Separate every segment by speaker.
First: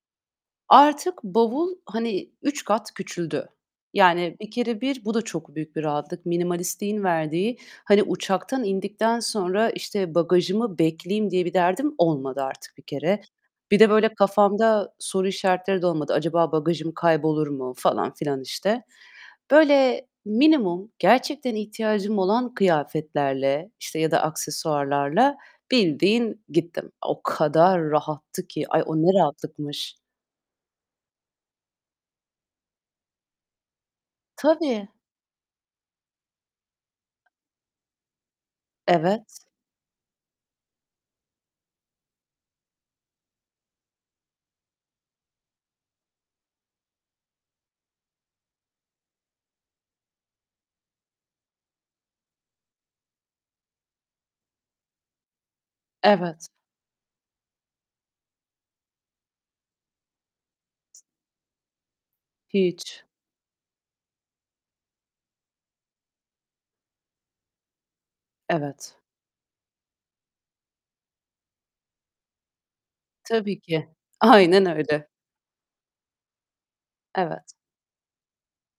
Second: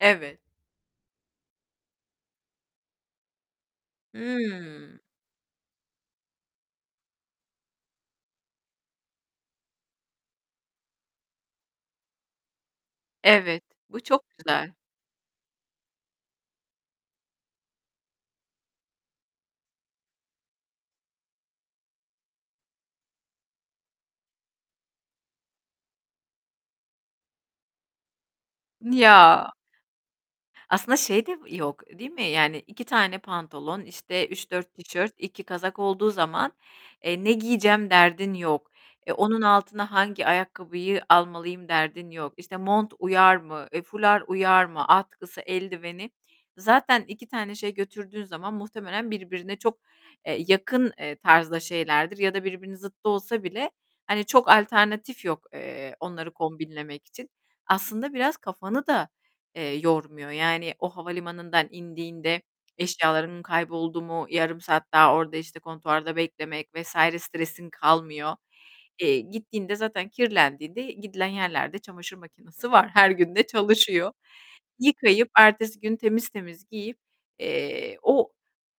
Speaker 1: Evet.
Speaker 2: Artık bavul, hani, 3 kat küçüldü. Yani bir kere
Speaker 1: Hımm.
Speaker 2: bir bu da çok büyük bir rahatlık minimalistliğin verdiği. Hani, uçaktan indikten sonra, işte, bagajımı bekleyeyim diye bir derdim olmadı artık bir kere.
Speaker 1: Evet,
Speaker 2: Bir de
Speaker 1: bu
Speaker 2: böyle
Speaker 1: çok güzel.
Speaker 2: kafamda soru işaretleri de olmadı. Acaba bagajım kaybolur mu falan filan, işte, böyle, minimum gerçekten ihtiyacım olan kıyafetlerle işte ya da aksesuarlarla bildiğin gittim. O kadar rahattı ki. Ay, o ne
Speaker 1: Ya!
Speaker 2: rahatlıkmış!
Speaker 1: Aslında şey de yok, değil mi? Yani 2 tane pantolon, işte, 3-4
Speaker 2: Tabii.
Speaker 1: tişört, 2 kazak olduğu zaman, eee, ne giyeceğim derdin yok. E, onun
Speaker 2: Evet.
Speaker 1: altına hangi ayakkabıyı almalıyım derdin yok. İşte, mont uyar mı, eee, fular uyar mı? Atkısı, eldiveni... Zaten 2 tane şey götürdüğün zaman muhtemelen birbirine çok, eee, yakın, eee, tarzda şeylerdir ya da birbirinin zıttı olsa bile, hani, çok alternatif yok, eee, onları
Speaker 2: Evet.
Speaker 1: kombinlemek için. Aslında biraz kafanı da, eee, yormuyor. Yani o havalimanından indiğinde
Speaker 2: Hiç.
Speaker 1: eşyalarım kayboldu mu, yarım saat daha orada işte kontuarda beklemek vs. stresin kalmıyor.
Speaker 2: Evet.
Speaker 1: Eee, gittiğinde zaten kirlendiğinde gidilen yerlerde çamaşır makinası var, her gün de
Speaker 2: Tabii ki.
Speaker 1: çalışıyor.
Speaker 2: Aynen öyle.
Speaker 1: Yıkayıp, ertesi gün temiz temiz giyip,
Speaker 2: Evet.
Speaker 1: eee, o,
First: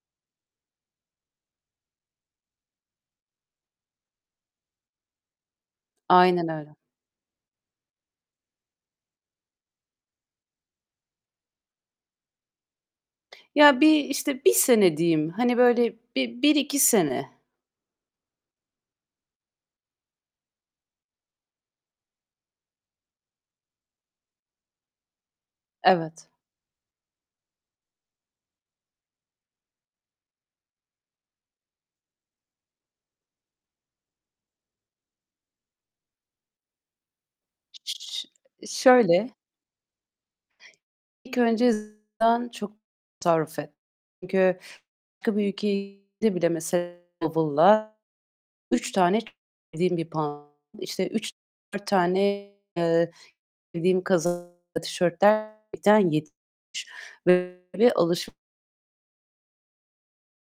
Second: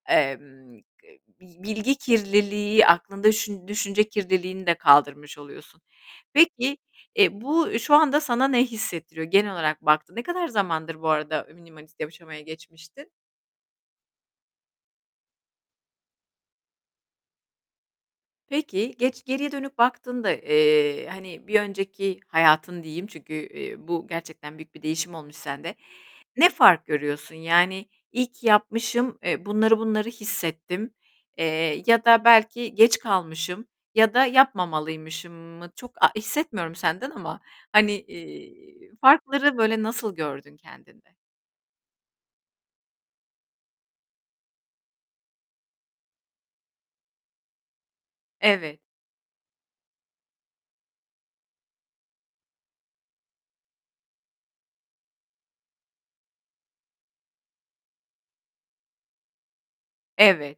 Speaker 1: emm, k bi bilgi kirliliği, aklında şü düşünce kirliliğini de kaldırmış oluyorsun.
Speaker 2: Aynen öyle.
Speaker 1: Peki, e, bu şu anda sana ne hissettiriyor genel olarak baktığında? Ne kadar zamandır bu arada minimalist yaşamaya geçmiştin?
Speaker 2: Ya, bir, işte, 1 sene diyeyim. Hani, böyle bir bir 2 sene.
Speaker 1: Peki, geç geriye dönüp baktığında, eee, hani, bir önceki hayatın diyeyim, çünkü, eee, bu gerçekten büyük bir değişim olmuş sende.
Speaker 2: Evet.
Speaker 1: Ne fark görüyorsun yani? İyi ki yapmışım, eee, bunları bunları hissettim. Eee, ya da belki geç kalmışım ya da yapmamalıymışım mı? Çok a hissetmiyorum senden ama, hani,
Speaker 2: Ş ş ş
Speaker 1: eee,
Speaker 2: şöyle:
Speaker 1: farkları böyle nasıl gördün kendinde?
Speaker 2: İlk önce [unintelligible] çok tasarruf et. Çünkü [unintelligible] bile mesela bavulla
Speaker 1: Evet.
Speaker 2: 3 tane [unintelligible] bir pantolon, işte, 3-4 tane, eee, [unintelligible] kazak, tişörtler gerçekten [unintelligible] böyle, alış
Speaker 1: Evet.